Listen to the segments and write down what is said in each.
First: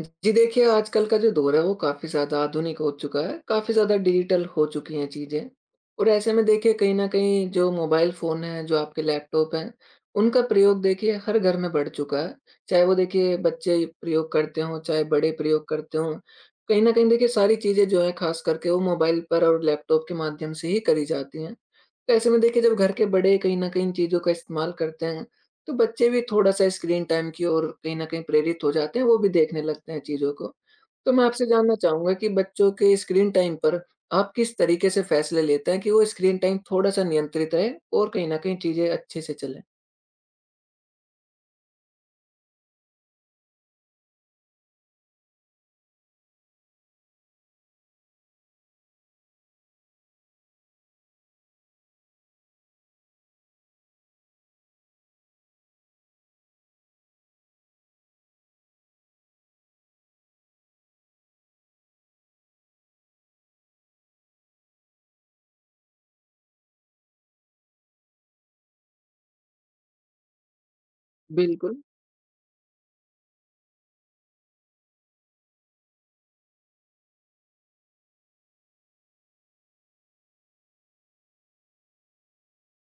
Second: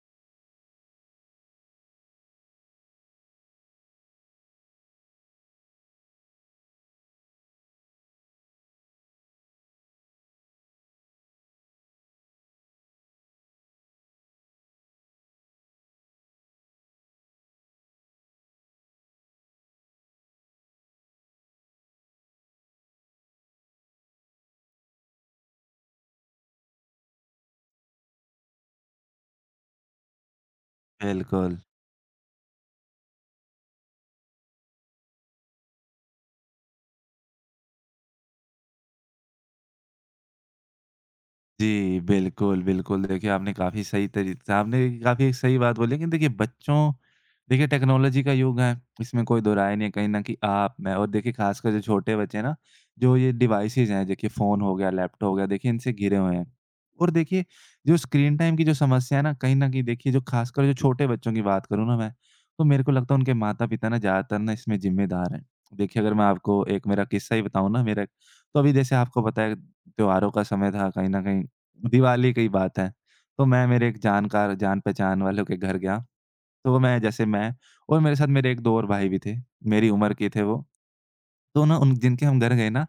जी देखिए, आजकल का जो दौर है वो काफ़ी ज़्यादा आधुनिक हो चुका है, काफ़ी ज़्यादा डिजिटल हो चुकी हैं चीज़ें। और ऐसे में देखिए कहीं न कहीं जो मोबाइल फ़ोन हैं, जो आपके लैपटॉप हैं, उनका प्रयोग देखिए हर घर में बढ़ चुका है। चाहे वो देखिए बच्चे प्रयोग करते हों, चाहे बड़े प्रयोग करते हों, कहीं न कहीं देखिए सारी चीज़ें जो हैं ख़ास करके वो मोबाइल पर और लैपटॉप के माध्यम से ही करी जाती हैं। तो ऐसे में देखिए जब घर के बड़े कहीं न कहीं इन चीज़ों का इस्तेमाल करते हैं, तो बच्चे भी थोड़ा-सा स्क्रीन टाइम की ओर कहीं न कहीं प्रेरित हो जाते हैं, वो भी देखने लगते हैं चीज़ों को। तो मैं आपसे बिल्कुल। जानना चाहूँगा कि बच्चों के स्क्रीन टाइम पर आप किस तरीके से फैसले लेते हैं कि वो स्क्रीन टाइम थोड़ा-सा नियंत्रित रहे और कहीं न कहीं चीज़ें अच्छे से चलें? जी, बिल्कुल, बिल्कुल। देखिए, आपने काफ़ी एक सही बात बोली, लेकिन देखिए बच्चों देखिए टेक्नोलॉजी का युग है, इसमें कोई दो राय नहीं है। कहीं न कहीं आप, मैं और देखिए ख़ासकर जो छोटे बच्चे हैं ना, जो ये डिवाइसेज़ हैं, देखिए फ़ोन हो गया, लैपटॉप हो गया, देखिए इनसे घिरे हुए हैं। और देखिए जो स्क्रीन टाइम की जो समस्या है ना, कहीं न कहीं देखिए जो ख़ासकर जो छोटे बच्चों की बात करूँ ना मैं, तो मेरे को लगता है उनके माता-पिता ना ज़्यादातर ना इसमें ज़िम्मेदार हैं। देखिए अगर मैं आपको एक मेरा किस्सा ही बताऊँ ना मेरा, तो अभी जैसे आपको पता है त्योहारों का समय था, कहीं न बिल्कुल, कहीं दिवाली की बात है। तो मैं मेरे एक जानकार जान-पहचान वालों के घर गया। तो मैं और मेरे साथ मेरे एक 2 और भाई भी थे, मेरी उम्र के थे वो। तो ना उन जिनके हम घर गए ना,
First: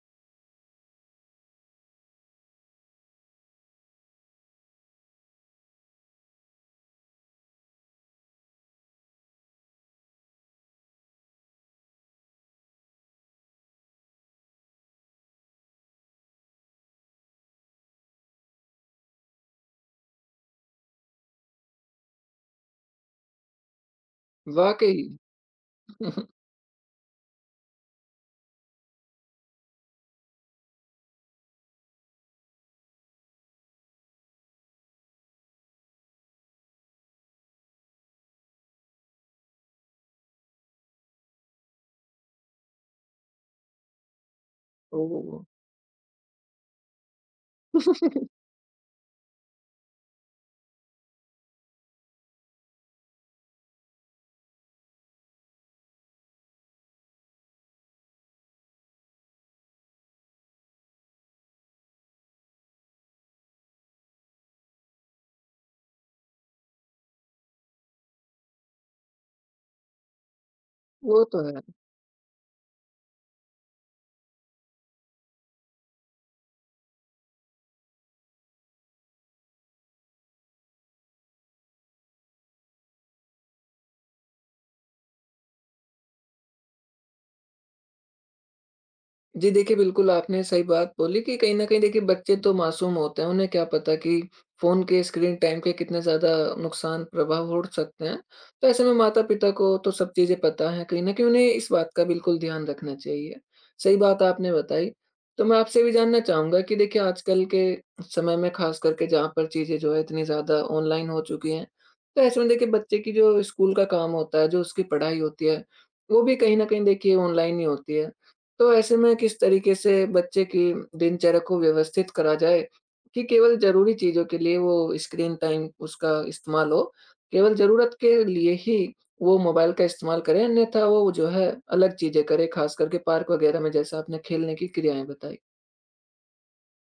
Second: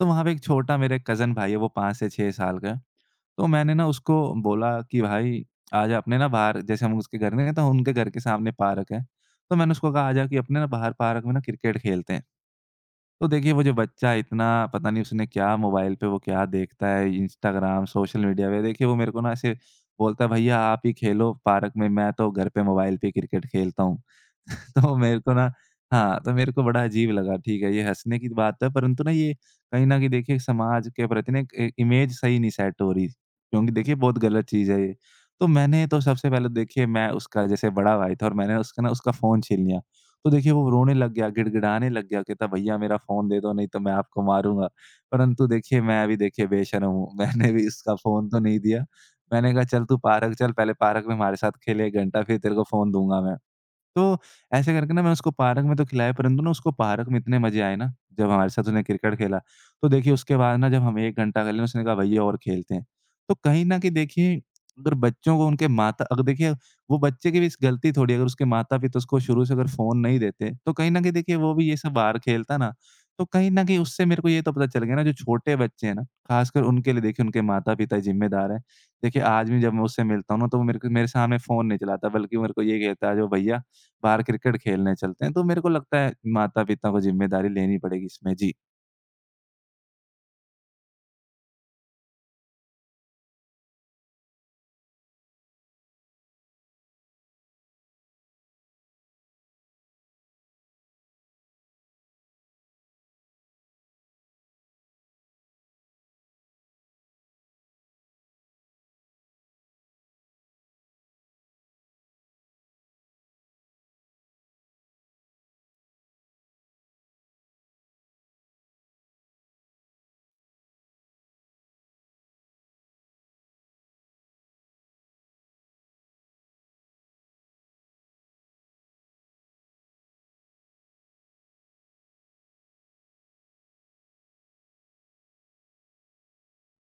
तो वहाँ पे एक छोटा मेरा कज़न भाई है, वो 5 से 6 साल का है। तो मैंने ना उसको बोला कि भाई आजा, अपने ना बाहर, जैसे हम उसके घर नहीं गए तो उनके घर के सामने पार्क है। तो मैंने उसको कहा आजा कि अपने ना बाहर पार्क में ना क्रिकेट खेलते हैं। तो देखिए वो जो बच्चा इतना पता नहीं उसने क्या मोबाइल पे वो क्या देखता है इंस्टाग्राम, सोशल मीडिया पे, देखिए वो मेरे को ना ऐसे बोलता है भैया आप ही खेलो पार्क में, मैं तो घर पे मोबाइल पे क्रिकेट खेलता हूँ। तो वाक़ई। मेरे को ना हाँ, तो मेरे को बड़ा अजीब लगा। ठीक है, ये हँसने की बात है, परंतु ना ये कहीं न कहीं देखिए समाज के प्रति ना एक ए इमेज सही नहीं सेट हो रही, क्योंकि देखिए बहुत गलत चीज़ है ये। तो मैंने तो सबसे पहले देखिए मैं उसका जैसे बड़ा भाई था, और मैंने उसका फ़ोन छीन लिया। तो देखिए वो रोने लग गया, गिड़गिड़ाने लग गया, कहता भैया मेरा फ़ोन दे दो नहीं तो मैं आपको मारूँगा। ओह! परंतु देखिए मैं भी देखिए बेशर्म हूँ, मैंने भी उसका फ़ोन तो नहीं दिया। मैंने कहा चल तू पार्क चल, पहले पार्क में हमारे साथ खेल 1 घंटा फिर तेरे को फ़ोन दूँगा मैं। तो ऐसे करके ना मैंने उसको पार्क में तो खिलाया, परंतु ना उसको पार्क में इतने मज़े आए ना, जब हमारे साथ उसने क्रिकेट खेला। तो देखिए उसके बाद ना जब हम 1 घंटा खेले, उसने कहा भैया और खेलते हैं। तो कहीं न कहीं देखिए अगर बच्चों को उनके माता अगर देखिए वो बच्चे की भी इस गलती थोड़ी है, अगर उसके माता-पिता उसको शुरू से अगर फ़ोन नहीं देते, तो कहीं न कहीं वो देखिए तो वो है। भी ये सब बाहर खेलता ना, तो कहीं न कहीं उससे मेरे को ये तो पता चल गया ना जो छोटे बच्चे हैं ना, ख़ासकर उनके लिए देखिए उनके माता-पिता जिम्मेदार हैं। देखिए आज भी जब मैं उससे मिलता हूँ ना, तो वो मेरे को मेरे सामने फ़ोन नहीं चलाता, बल्कि वो मेरे को ये कहता है जो भैया बाहर क्रिकेट खेलने चलते हैं। तो मेरे को लगता है माता-पिता को ज़िम्मेदारी लेनी पड़ेगी इसमें। जी। जी देखिए, बिल्कुल आपने सही बात बोली कि कहीं न कहीं देखिए बच्चे तो मासूम होते हैं, उन्हें क्या पता कि फ़ोन के स्क्रीन टाइम के कितने ज़्यादा नुकसान प्रभाव हो सकते हैं। तो ऐसे में माता-पिता को तो सब चीज़ें पता हैं, कहीं न कहीं उन्हें इस बात का बिल्कुल ध्यान रखना चाहिए। सही बात आपने बताई। तो मैं आपसे भी जानना चाहूँगा कि देखिए आजकल के समय में ख़ास करके जहाँ पर चीज़ें जो है इतनी ज़्यादा ऑनलाइन हो चुकी हैं, तो ऐसे में देखिए बच्चे की जो स्कूल का काम होता है, जो उसकी पढ़ाई होती है, वो भी कहीं न कहीं देखिए ऑनलाइन ही होती है। तो ऐसे में किस तरीके से बच्चे की दिनचर्या को व्यवस्थित करा जाए कि केवल ज़रूरी चीज़ों के लिए वो स्क्रीन टाइम उसका इस्तेमाल हो, केवल ज़रूरत के लिए ही वो मोबाइल का इस्तेमाल करें, अन्यथा वो जो है अलग चीज़ें करे, ख़ास करके पार्क वग़ैरह में जैसा आपने खेलने की क्रियाएँ बताई।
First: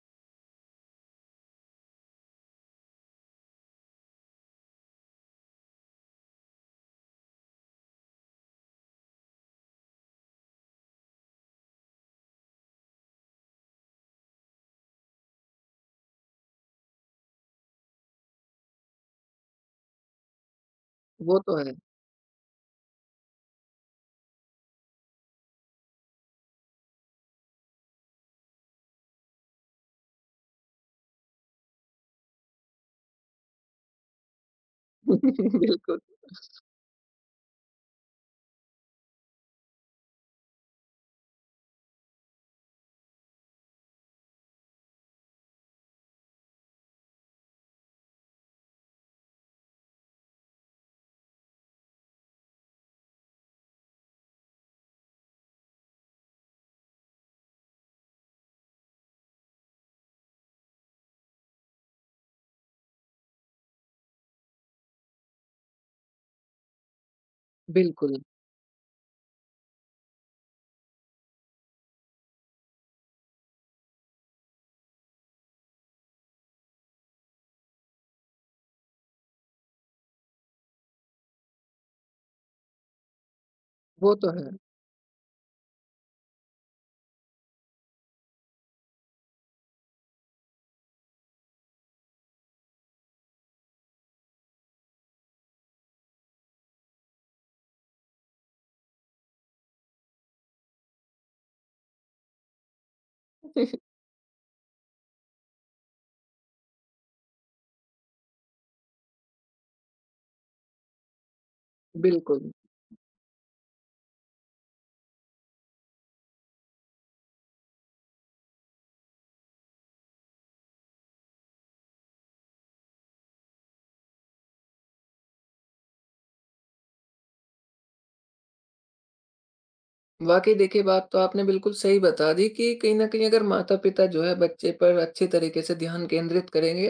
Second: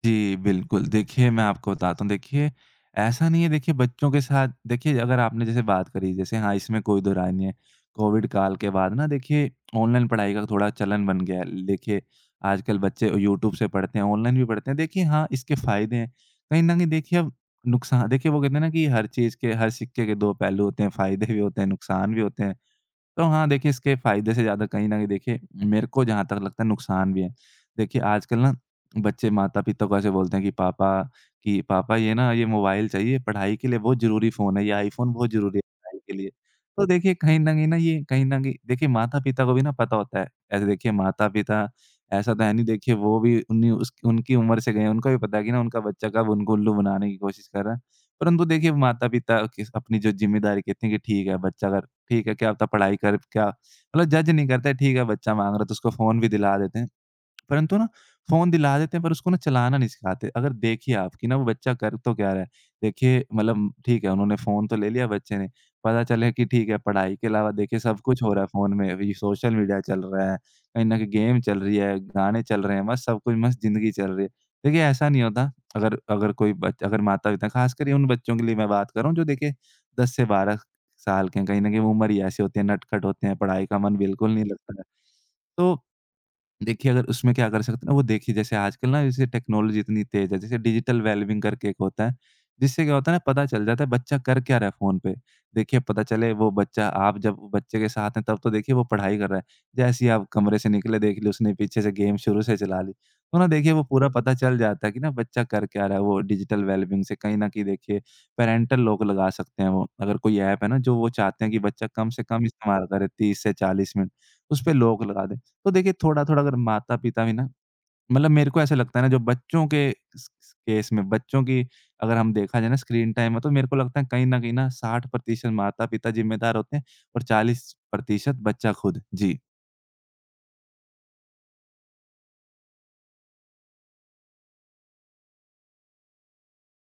जी, बिल्कुल। देखिए, मैं आपको बताता हूँ, देखिए ऐसा नहीं है देखिए बच्चों के साथ देखिए अगर आपने जैसे बात करी जैसे, हाँ, इसमें कोई दो राय नहीं है। कोविड काल के बाद ना देखिए ऑनलाइन पढ़ाई का थोड़ा चलन बन गया है। देखिए आजकल बच्चे यूट्यूब से पढ़ते हैं, ऑनलाइन भी पढ़ते हैं। देखिए हाँ, इसके फ़ायदे हैं। कहीं न कहीं देखिए अब नुकसान, देखिए वो कहते हैं ना कि हर चीज़ के हर सिक्के के 2 पहलू होते हैं, फ़ायदे भी वो तो होते हैं, है। नुकसान भी होते हैं। तो हाँ, देखिए इसके फ़ायदे से ज़्यादा कहीं न कहीं देखिए मेरे को जहाँ तक लगता है नुकसान भी है। देखिए आजकल ना बच्चे माता-पिता को ऐसे बोलते हैं कि पापा ये मोबाइल चाहिए पढ़ाई के लिए, बहुत ज़रूरी फ़ोन है, ये आईफ़ोन बहुत ज़रूरी है पढ़ाई बिल्कुल, के लिए। तो देखिए कहीं न कहीं ना ये कहीं न कहीं देखिए माता-पिता को भी ना पता होता है। ऐसे देखिए माता-पिता, ऐसा तो है नहीं देखिए वो भी उन्हीं उस उनकी उम्र से गए हैं, उनको भी पता है कि ना उनका बच्चा कब उनको उल्लू बनाने की कोशिश कर रहा है। परंतु देखिए माता-पिता किस अपनी जो ज़िम्मेदारी कहते हैं कि ठीक है बच्चा अगर ठीक है, क्या पता पढ़ाई कर क्या मतलब जज नहीं करते, ठीक है बच्चा माँग रहा है तो उसको फ़ोन भी दिला देते हैं। परंतु ना फ़ोन दिला देते हैं पर उसको ना चलाना नहीं सिखाते। अगर देखिए आप कि ना वो बच्चा कर तो क्या रहा है। देखिए मतलब ठीक है उन्होंने फ़ोन तो ले लिया बच्चे ने, पता चले कि ठीक है पढ़ाई के अलावा देखिए सब बिल्कुल। कुछ हो रहा है फ़ोन में। अभी सोशल मीडिया चल रहा है, कहीं न कहीं गेम चल रही है, गाने चल रहे हैं, मस्त, सब कुछ मस्त ज़िंदगी चल रही है। देखिए ऐसा नहीं होता। अगर अगर कोई बच अगर माता-पिता, ख़ासकर ये उन बच्चों के लिए मैं बात कर रहा हूँ जो देखिए 10 से 12 साल के हैं। कहीं न कहीं वो उम्र ही ऐसी होती है, नटखट होते हैं, पढ़ाई का मन वो बिल्कुल तो नहीं है। लगता है। तो देखिए, अगर उसमें क्या कर सकते हैं ना, वो देखिए जैसे आजकल ना जैसे टेक्नोलॉजी इतनी तेज़ है, जैसे डिजिटल वेलबींग करके एक होता है, जिससे क्या होता है ना पता चल जाता है बच्चा कर क्या रहा है फ़ोन पे। देखिए पता चले वो बच्चा आप जब वो बच्चे के साथ हैं तब तो देखिए वो पढ़ाई कर रहा है, जैसे ही आप कमरे से निकले देख लिया उसने पीछे से गेम शुरू से चला ली। तो ना देखिए वो पूरा पता चल जाता है कि ना बच्चा कर क्या रहा है, वो डिजिटल वेलबींग से कहीं न कहीं देखिए पैरेंटल लॉक लगा सकते हैं वो। अगर कोई ऐप है ना जो वो चाहते हैं कि बच्चा कम से कम बिल्कुल। इस्तेमाल करे 30 से 40 मिनट, उस पे लॉक लगा दें। तो देखिए थोड़ा-थोड़ा अगर माता-पिता भी ना, मतलब मेरे को ऐसा लगता है ना जो बच्चों के स स केस में, बच्चों की अगर हम देखा जाए ना स्क्रीन टाइम में, तो मेरे को लगता है कहीं न कहीं ना 60% माता-पिता जिम्मेदार होते हैं और 40% बच्चा खुद। जी। वाक़ई देखिए, बात तो आपने बिल्कुल सही बता दी कि कहीं न कहीं अगर माता-पिता जो है बच्चे पर अच्छे तरीके से ध्यान केंद्रित करेंगे,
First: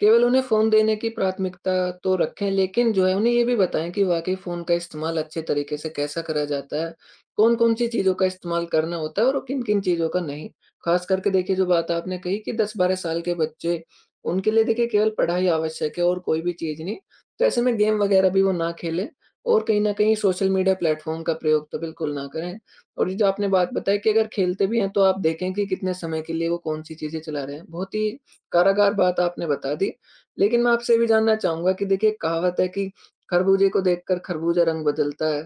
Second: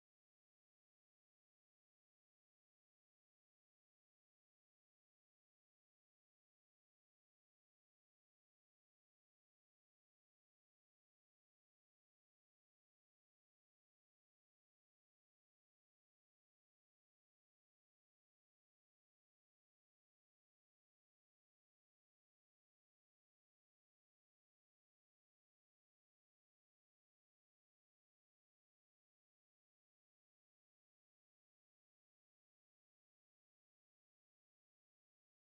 केवल उन्हें फ़ोन देने की प्राथमिकता तो रखें लेकिन जो है उन्हें ये भी बताएँ कि वाक़ई फ़ोन का इस्तेमाल अच्छे तरीके से कैसा करा जाता है, कौन-कौन सी चीज़ों का इस्तेमाल करना होता है और किन-किन चीज़ों का नहीं। ख़ास करके देखिए जो बात आपने कही कि 10-12 साल के बच्चे, उनके लिए देखिए केवल पढ़ाई आवश्यक है और कोई भी चीज़ नहीं, तो ऐसे में गेम वग़ैरह भी वो ना खेलें और कहीं न कहीं सोशल मीडिया प्लेटफ़ॉर्म का प्रयोग तो बिल्कुल ना करें। और ये जो आपने बात बताई कि अगर खेलते भी हैं तो आप देखें कि कितने समय के लिए वो कौन-सी चीज़ें चला रहे हैं। बहुत ही कारागार बात आपने बता दी। लेकिन मैं आपसे ये भी जानना चाहूँगा कि देखिए कहावत है कि खरबूजे को देखकर खरबूजा रंग बदलता है।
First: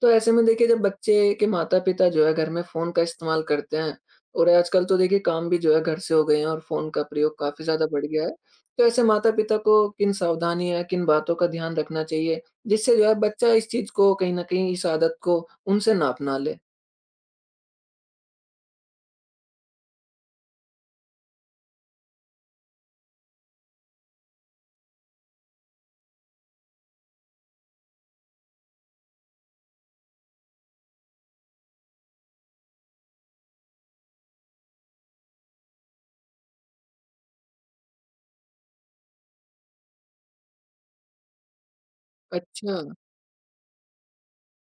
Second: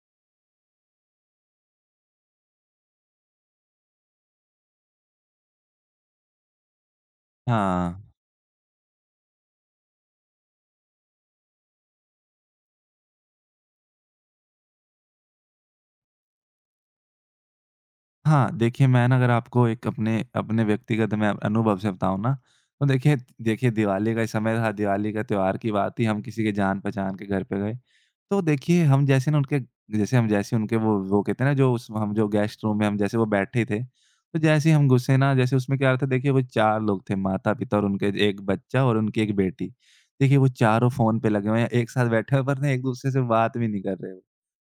तो ऐसे में देखिए जब बच्चे के माता-पिता जो है घर में फ़ोन का इस्तेमाल करते हैं और आजकल तो देखिए काम भी जो है घर से हो गए हैं और फ़ोन का प्रयोग काफ़ी ज़्यादा हाँ। बढ़ गया है। तो ऐसे माता-पिता को किन सावधानियाँ, किन बातों का ध्यान रखना चाहिए जिससे जो है बच्चा इस चीज़ को कहीं न कहीं इस आदत को उनसे ना अपना ले? हाँ, देखिए मैं ना अगर आपको एक अपने अपने व्यक्तिगत मैं अनुभव से बताऊँ ना, तो देखिए देखिए दिवाली का ही समय था, दिवाली का त्योहार की बात ही हम किसी के जान-पहचान के घर पे गए। तो देखिए हम जैसे ना उनके जैसे हम जैसे उनके वो कहते हैं ना जो उस हम जो गेस्ट रूम में हम जैसे वो बैठे था, तो जैसे ही हम घुसे ना जैसे उसमें क्या था देखिए वो 4 लोग थे, माता-पिता और उनके 1 बच्चा और उनकी 1 बेटी। देखिए वो चारों फ़ोन पे लगे हुए हैं, एक साथ बैठे हुए हैं पर ना अच्छा, एक-दूसरे से बात भी नहीं कर रहे वो।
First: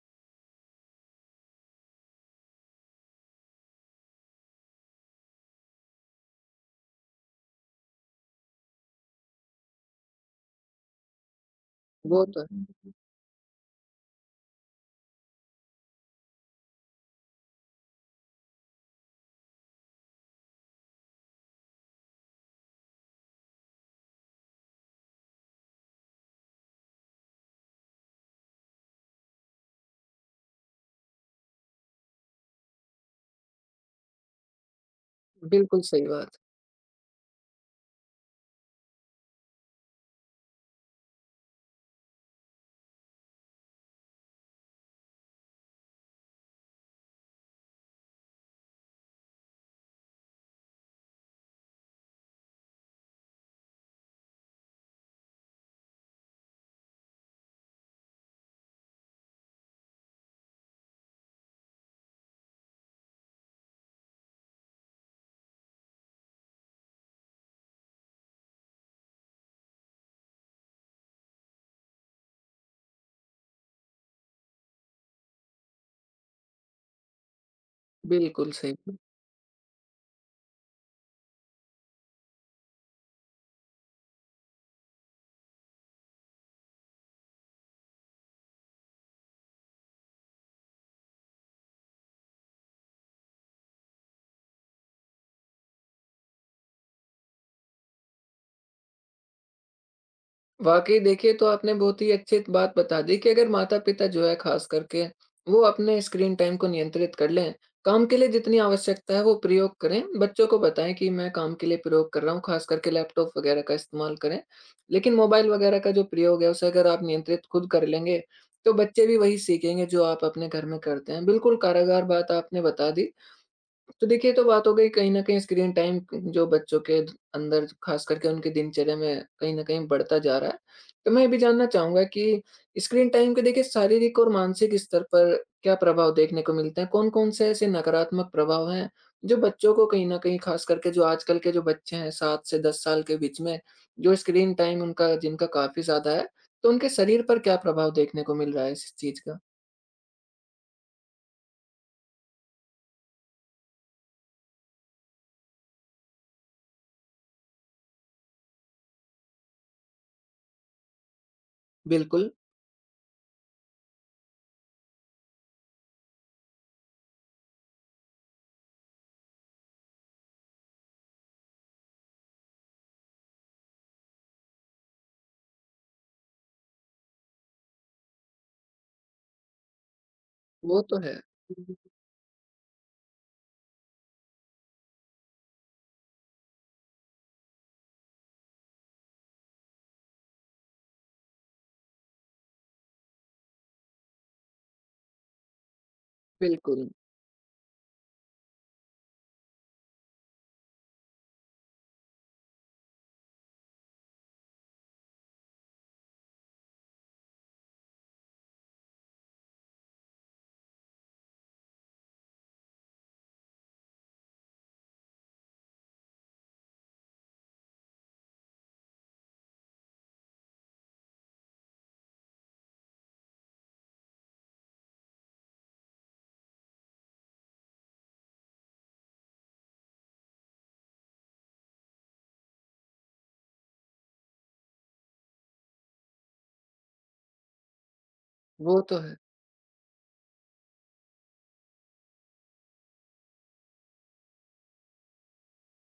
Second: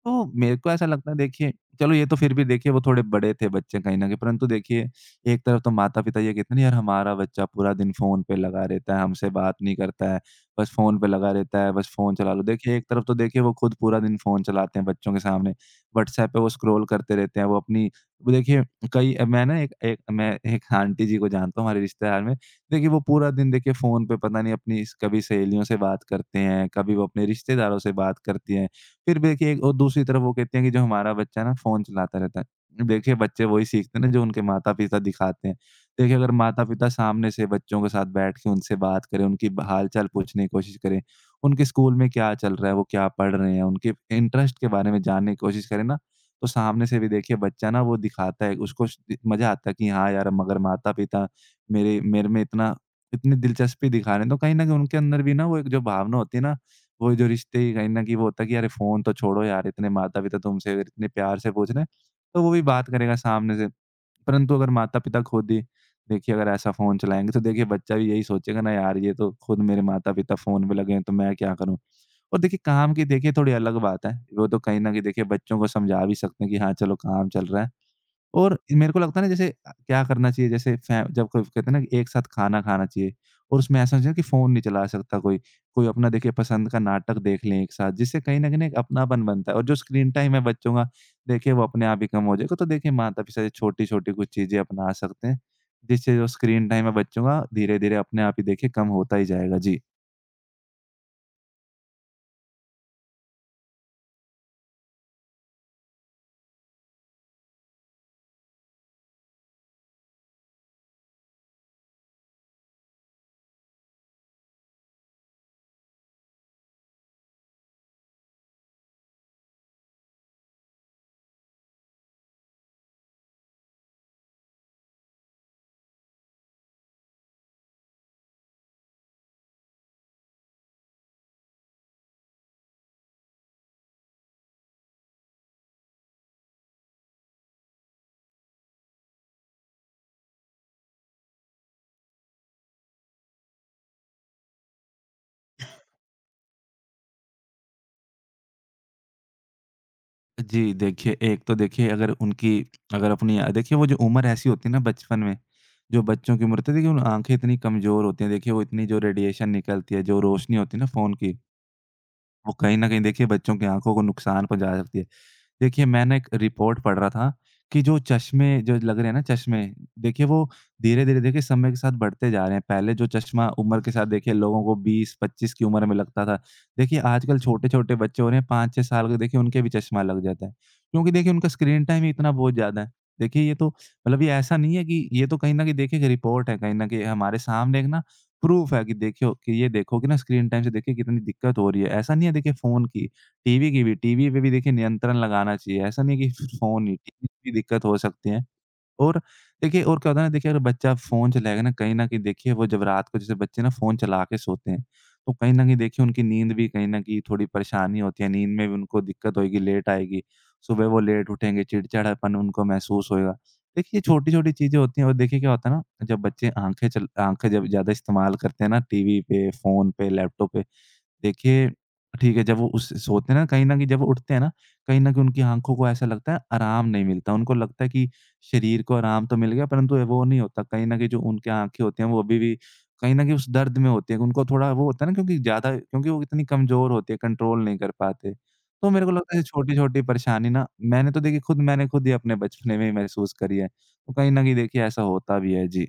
तो मेरे को ऐसा लगता है देखिए, चलो ये तो फिर भी देखिए वो थोड़े बड़े थे बच्चे कहीं न कहीं, परंतु देखिए एक तरफ तो माता-पिता ये कहते हैं ना यार हमारा बच्चा पूरा दिन फ़ोन पे लगा रहता है, हमसे बात नहीं करता है, बस फ़ोन पे लगा रहता है, बस फ़ोन वो चला तो लो। है। देखिए एक तरफ तो देखिए वो खुद पूरा दिन फ़ोन चलाते हैं बच्चों के सामने, व्हाट्सऐप पे वो स्क्रॉल करते रहते हैं, वो अपनी वो देखिए, कई मैं ना एक एक मैं एक आंटी जी को जानता हूँ हमारे रिश्तेदार में, देखिए वो पूरा दिन देखिए फ़ोन पे पता नहीं अपनी कभी सहेलियों से बात करते हैं, कभी वो अपने रिश्तेदारों से बात करती हैं। फिर भी देखिए और दूसरी तरफ वो कहते हैं कि जो हमारा बच्चा है ना फ़ोन चलाता रहता है। देखिए बच्चे वही सीखते हैं ना जो उनके माता-पिता दिखाते हैं। बिल्कुल सही देखिए अगर बात, माता-पिता सामने से बच्चों के साथ बैठ के उनसे बात करें, उनकी हाल-चाल पूछने की कोशिश करें, उनके स्कूल में क्या चल रहा है, वो क्या पढ़ रहे हैं, उनके इंटरेस्ट के बारे में जानने की कोशिश करें ना, तो सामने से भी देखिए बच्चा ना वो दिखाता है, उसको श मज़ा आता है कि हाँ यार मगर माता-पिता मेरे मेरे में इतना इतनी दिलचस्पी दिखा रहे हैं, तो कहीं न कहीं उनके अंदर भी ना वो एक जो भावना होती है ना वो जो रिश्ते ही कहीं न कहीं वो होता है कि अरे फ़ोन तो छोड़ो यार, इतने माता-पिता तुमसे अगर इतने प्यार से पूछ रहे हैं, तो वो भी बात करेगा सामने से। परंतु अगर माता-पिता खुद ही देखिए अगर ऐसा फ़ोन चलाएँगे तो देखिए बच्चा भी यही सोचेगा ना यार ये तो खुद मेरे माता-पिता फ़ोन पे लगे हैं तो मैं क्या करूँ? और देखिए, काम की देखिए थोड़ी अलग बात है। वो तो कहीं न कहीं देखिए बच्चों को समझा भी सकते हैं कि हाँ, चलो, काम चल रहा है। बिल्कुल और सही। मेरे को लगता है ना, जैसे क्या करना चाहिए, जैसे फै जब क कहते हैं ना कि एक साथ खाना खाना चाहिए। और उसमें ऐसा होना चाहिए कि फ़ोन नहीं चला सकता कोई। कोई अपना देखिए पसंद का नाटक देख लें एक साथ, जिससे कहीं न कहीं एक अपनापन बनता है, और जो स्क्रीन टाइम है बच्चों का, देखिए वो अपने आप ही कम हो जाएगा। तो देखिए माता-पिता छोटी-छोटी कुछ चीज़ें अपना सकते हैं, जिससे जो स्क्रीन टाइम है बच्चों का, धीरे-धीरे अपने आप ही देखिए कम होता ही जाएगा। जी। वाक़ई देखिए तो आपने बहुत ही अच्छी बात बता दी कि अगर माता-पिता जो है ख़ास करके वो अपने स्क्रीन टाइम को नियंत्रित कर लें, काम के लिए जितनी आवश्यकता है वो प्रयोग करें, बच्चों को बताएँ कि मैं काम के लिए प्रयोग कर रहा हूँ, ख़ास करके लैपटॉप वग़ैरह का इस्तेमाल करें। लेकिन मोबाइल वग़ैरह का जो प्रयोग है उसे अगर आप नियंत्रित खुद कर लेंगे, तो बच्चे भी वही सीखेंगे जो आप अपने घर में करते हैं। बिल्कुल कारागार बात आपने बता दी। तो देखिए, ये तो बात हो गई कहीं न कहीं स्क्रीन टाइम जो बच्चों के अंदर ख़ास करके उनकी दिनचर्या में कहीं न कहीं बढ़ता जा रहा है। तो मैं ये भी जानना चाहूँगा कि स्क्रीन टाइम के देखिए शारीरिक और मानसिक स्तर पर क्या प्रभाव देखने को मिलते हैं? कौन-कौन से ऐसे नकारात्मक प्रभाव हैं, जो बच्चों को कहीं न कहीं ख़ास करके जो आजकल के जो बच्चे हैं 7 से 10 साल के बीच में, जो स्क्रीन टाइम उनका जिनका काफ़ी ज़्यादा है, तो उनके शरीर पर क्या प्रभाव देखने को मिल रहा है इस चीज़ का? जी, देखिए एक तो देखिए, अगर अपनी देखिए वो जो उम्र ऐसी होती है ना बचपन में, जो बच्चों की उम्र होती है, देखिए उन आँखें इतनी कमज़ोर होती हैं। देखिए वो इतनी जो रेडिएशन निकलती है, जो रोशनी होती है ना फ़ोन की, बिल्कुल, वो कहीं न कहीं देखिए बच्चों की आँखों को नुकसान पहुँचा सकती है। देखिए, मैं ना एक रिपोर्ट पढ़ रहा था कि जो चश्मे जो लग रहे हैं ना, चश्मे देखिए वो धीरे धीरे देखिए समय के साथ बढ़ते जा रहे हैं। पहले जो चश्मा उम्र के साथ देखिए लोगों को 20-25 की उम्र में लगता था, देखिए आजकल छोटे छोटे बच्चे हो रहे हैं 5-6 साल के, देखिए उनके भी चश्मा लग जाता है। वो तो क्योंकि है। देखिए उनका स्क्रीन टाइम ही इतना बहुत ज्यादा है। देखिए ये तो मतलब, ये ऐसा नहीं है कि, ये तो कहीं ना कहीं देखिए एक रिपोर्ट है, कहीं ना कहीं हमारे सामने एक ना प्रूफ है कि देखियो कि ये, देखो कि ना, स्क्रीन टाइम से देखिए कितनी दिक्कत हो रही है, ऐसा नहीं है। देखिए फोन की, टीवी की भी, टीवी पे भी देखिए नियंत्रण लगाना चाहिए। ऐसा नहीं है कि फ़ोन बिल्कुल, ही, टीवी की भी दिक्कत हो सकती है। और देखिए, और क्या होता है ना, देखिए अगर बच्चा फ़ोन चलाएगा ना, कहीं न कहीं देखिए वो जब रात को, जैसे बच्चे ना फ़ोन चला के सोते हैं, तो कहीं न कहीं देखिए उनकी नींद भी कहीं न कहीं थोड़ी परेशानी होती है। नींद में भी उनको दिक्कत होएगी, लेट आएगी। सुबह वो लेट उठेंगे, चिड़चिड़ापन उनको महसूस होएगा। देखिए ये छोटी-छोटी चीज़ें होती हैं। और देखिए क्या होता है ना, जब बच्चे आँखें जब ज़्यादा इस्तेमाल करते हैं ना, टीवी पे, फ़ोन पे, लैपटॉप पे, देखिए, ठीक है, जब वो उस सोते हैं ना, कहीं न कहीं जब वो उठते हैं ना, कहीं न कहीं उनकी आँखों को ऐसा लगता है, आराम नहीं मिलता। उनको लगता है कि शरीर को आराम तो मिल गया, परंतु वो नहीं होता। कहीं न कहीं जो उनकी आँखें होती हैं, वो अभी भी कहीं न कहीं उस दर्द में होती हैं। उनको थोड़ा वो होता है ना, क्योंकि वो इतनी कमज़ोर होती है, कंट्रोल नहीं कर पाते। वो तो तो मेरे को है। लगता है, छोटी-छोटी परेशानी ना, मैंने खुद ही अपने बचपने में ही महसूस करी है। तो कहीं न कहीं देखिए ऐसा होता भी है। जी।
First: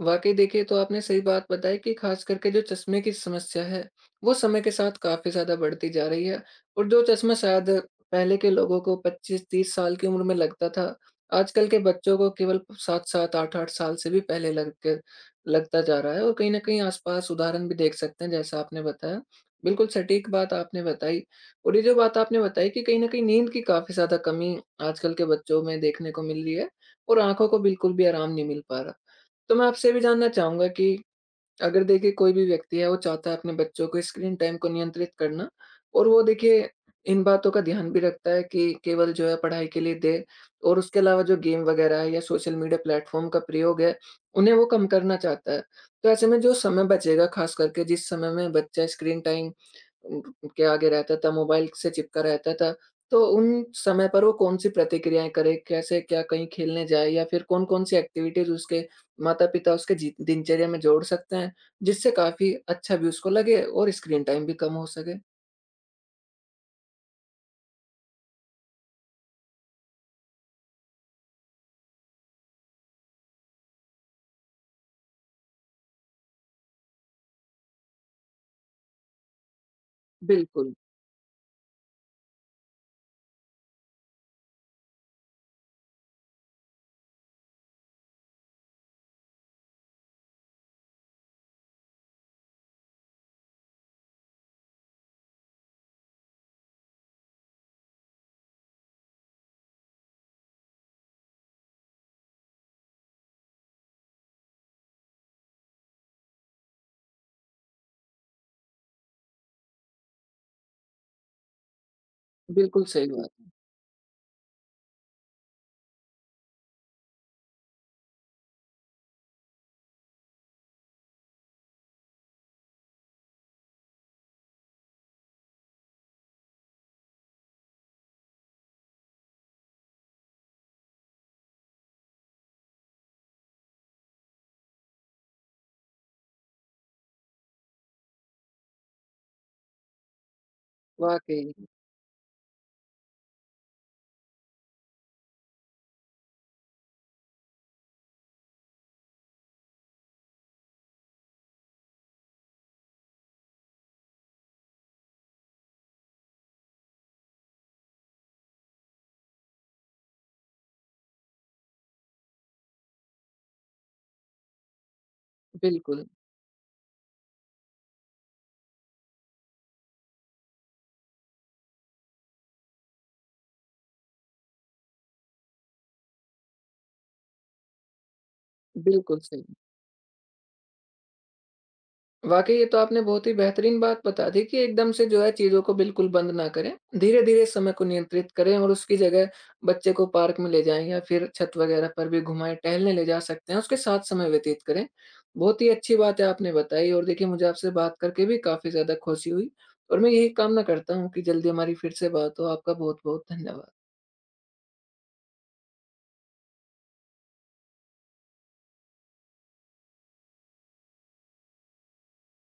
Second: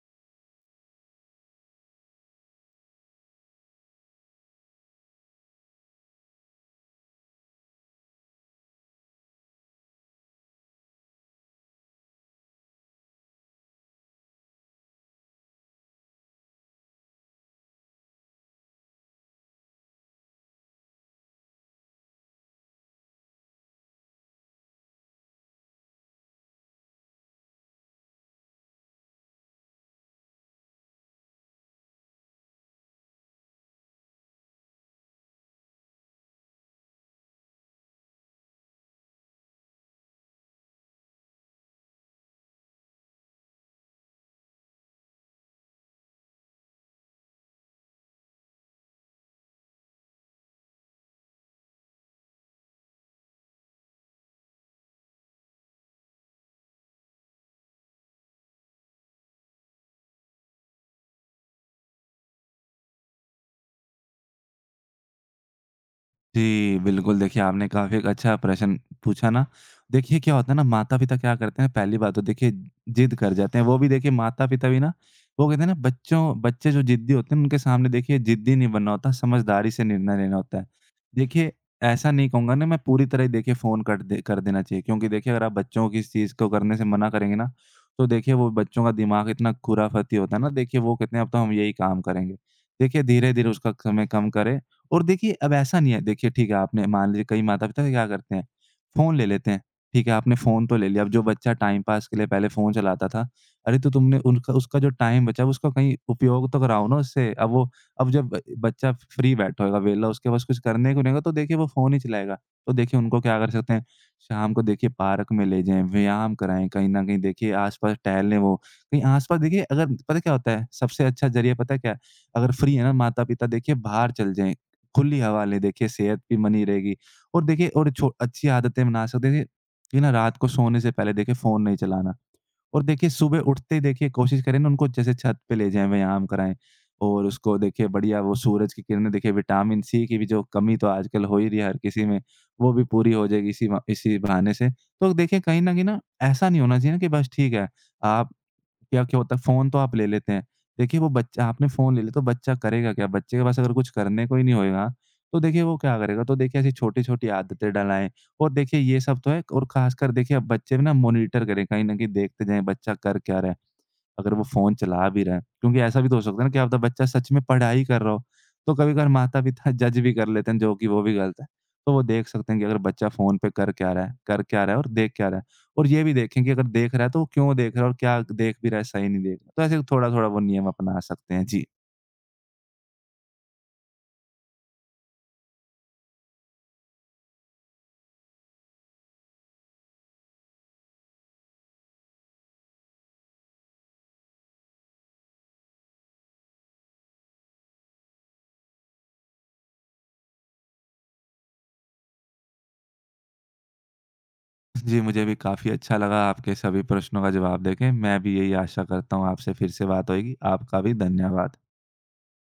वाकई देखिए, तो आपने सही बात बताई कि खास करके जो चश्मे की समस्या है वो समय के साथ काफी ज्यादा बढ़ती जा रही है और जो चश्मा शायद पहले के लोगों को 25-30 साल की उम्र में लगता था, आजकल के बच्चों को केवल सात सात आठ आठ साल से भी पहले लग के लगता जा रहा है और कहीं ना कहीं आसपास उदाहरण भी देख सकते हैं जैसा आपने बताया। बिल्कुल सटीक बात आपने बताई। और ये जो बात आपने बताई कि कहीं ना कहीं नींद की काफी ज्यादा कमी आजकल के बच्चों में देखने को मिल रही है और आंखों को बिल्कुल भी आराम नहीं मिल पा रहा। तो मैं आपसे ये भी जानना चाहूँगा कि अगर देखिए कोई भी व्यक्ति है, वो चाहता है अपने बच्चों को स्क्रीन टाइम को नियंत्रित करना और वो देखिए इन बातों का ध्यान भी रखता है कि केवल जो है पढ़ाई के लिए दे और उसके अलावा जो गेम वग़ैरह है या सोशल मीडिया प्लेटफ़ॉर्म का प्रयोग है, उन्हें वो कम करना चाहता है। तो ऐसे में जो समय बचेगा ख़ास करके जिस समय में बच्चा स्क्रीन टाइम उम, उनके आगे रहता था, मोबाइल से चिपका रहता था। तो उन समय पर वो कौन-सी प्रतिक्रियाएँ करे, कैसे क्या कहीं खेलने जाए या फिर कौन-कौन सी एक्टिविटीज़ उसके माता-पिता उसके जी दिनचर्या में जोड़ सकते हैं, जिससे काफ़ी अच्छा भी उसको लगे और स्क्रीन टाइम भी कम हो सके? जी, बिल्कुल, देखिए आपने काफ़ी एक अच्छा प्रश्न पूछा ना। देखिए क्या होता है ना, माता-पिता क्या करते हैं, पहली बात तो देखिए ज़िद कर जाते हैं। वो भी देखिए, माता-पिता भी ना, वो कहते हैं ना, बच्चों बच्चे जो ज़िद्दी होते हैं, उनके सामने देखिए ज़िद्दी नहीं बनना होता, समझदारी से निर्णय लेना होता है। बिल्कुल, देखिए, ऐसा नहीं कहूँगा ना मैं, पूरी तरह ही देखिए फ़ोन कट दे कर देना चाहिए, क्योंकि देखिए अगर आप बच्चों को इस चीज़ को करने से मना करेंगे ना, तो देखिए वो, बच्चों का दिमाग इतना खुराफती होता है ना, देखिए वो कहते हैं अब तो हम यही काम करेंगे। देखिए धीरे-धीरे उसका समय कम करें। और देखिए, अब ऐसा नहीं है, देखिए ठीक है, आपने मान लीजिए, कई माता-पिता क्या करते हैं, फ़ोन ले लेते हैं। ठीक है, आपने फ़ोन तो ले लिया, अब जो बच्चा टाइम पास के लिए पहले फ़ोन चलाता था, अरे! तो तुमने उनका उसका जो टाइम बचा, उसका कहीं उपयोग तो कराओ ना उससे। अब जब ब बच्चा फ्री बैठा होगा, वेला, उसके पास कुछ करने को नहीं होगा, तो देखिए वो फ़ोन ही चलाएगा। तो बिल्कुल देखिए सही उनको बात। क्या कर सकते हैं, शाम को देखिए पार्क में ले जाएँ, व्यायाम कराएँ, कहीं न कहीं देखिए आस-पास टहलने, वो कहीं आस-पास, देखिए अगर पता है क्या होता है, सबसे अच्छा ज़रिया पता है क्या है? अगर फ्री है ना माता-पिता, देखिए बाहर चल जाएँ। खुली हवा लें, देखिए सेहत भी बनी रहेगी। और देखिए, और छो अच्छी आदतें बना सकते हैं। देखिए कि ना, रात को सोने से पहले देखिए फ़ोन नहीं चलाना, और देखिए सुबह उठते ही देखिए कोशिश करें ना, उनको जैसे छत पे ले जाएँ, व्यायाम कराएँ, और उसको देखिए बढ़िया वो सूरज की किरणें, देखिए विटामिन सी की भी जो कमी तो आजकल हो वाक़ई, ही रही है हर किसी में, वो भी पूरी हो जाएगी इसी बहाने से। तो देखिए कहीं न कहीं ना, ऐसा नहीं होना चाहिए ना, कि बस ठीक है, आप क्या क्या होता है, फ़ोन तो आप ले लेते हैं। देखिए वो बच्चा, आपने फ़ोन ले लिया, तो बच्चा करेगा क्या? बच्चे के पास अगर कुछ करने को ही नहीं होएगा, तो देखिए वो क्या करेगा? तो देखिए ऐसी छोटी-छोटी आदतें डलाएँ। और देखिए ये सब तो है, और ख़ासकर देखिए अब, बच्चे भी ना मॉनिटर करें, कहीं न कहीं देखते जाएँ, बच्चा कर क्या रहा है। अगर वो फ़ोन चला भी रहा है, क्योंकि ऐसा बिल्कुल, भी तो हो सकता है ना, कि आपका बच्चा सच में पढ़ाई कर रहा हो। तो कभी-कभार माता-पिता जज भी कर लेते हैं, जो कि वो भी गलत है। तो वो देख सकते हैं कि अगर बच्चा फ़ोन पे कर क्या रहा है और देख क्या रहा है? और ये भी देखें कि, अगर देख रहा है, तो वो क्यों देख रहा है, और क्या देख भी रहा है, सही बिल्कुल नहीं देख सही। रहा? तो ऐसे थोड़ा-थोड़ा वो नियम अपना सकते हैं। जी। वाकई ये तो आपने बहुत ही बेहतरीन बात बता दी कि एकदम से जो है चीज़ों को बिल्कुल बंद ना करें। धीरे-धीरे समय को नियंत्रित करें और उसकी जगह बच्चे को पार्क में ले जाएँ या फिर छत वगैरह पर भी घुमाएँ, टहलने ले जा सकते हैं, उसके साथ समय व्यतीत करें। बहुत ही अच्छी बात है आपने बताई और देखिए मुझे आपसे बात करके भी काफ़ी ज़्यादा खुशी हुई और मैं यही कामना करता हूँ कि जल्दी हमारी फिर से बात हो। आपका बहुत-बहुत धन्यवाद। जी, मुझे भी काफ़ी अच्छा लगा आपके सभी प्रश्नों का जवाब देके। मैं भी यही आशा करता हूँ आपसे फिर से बात होएगी। आपका भी धन्यवाद।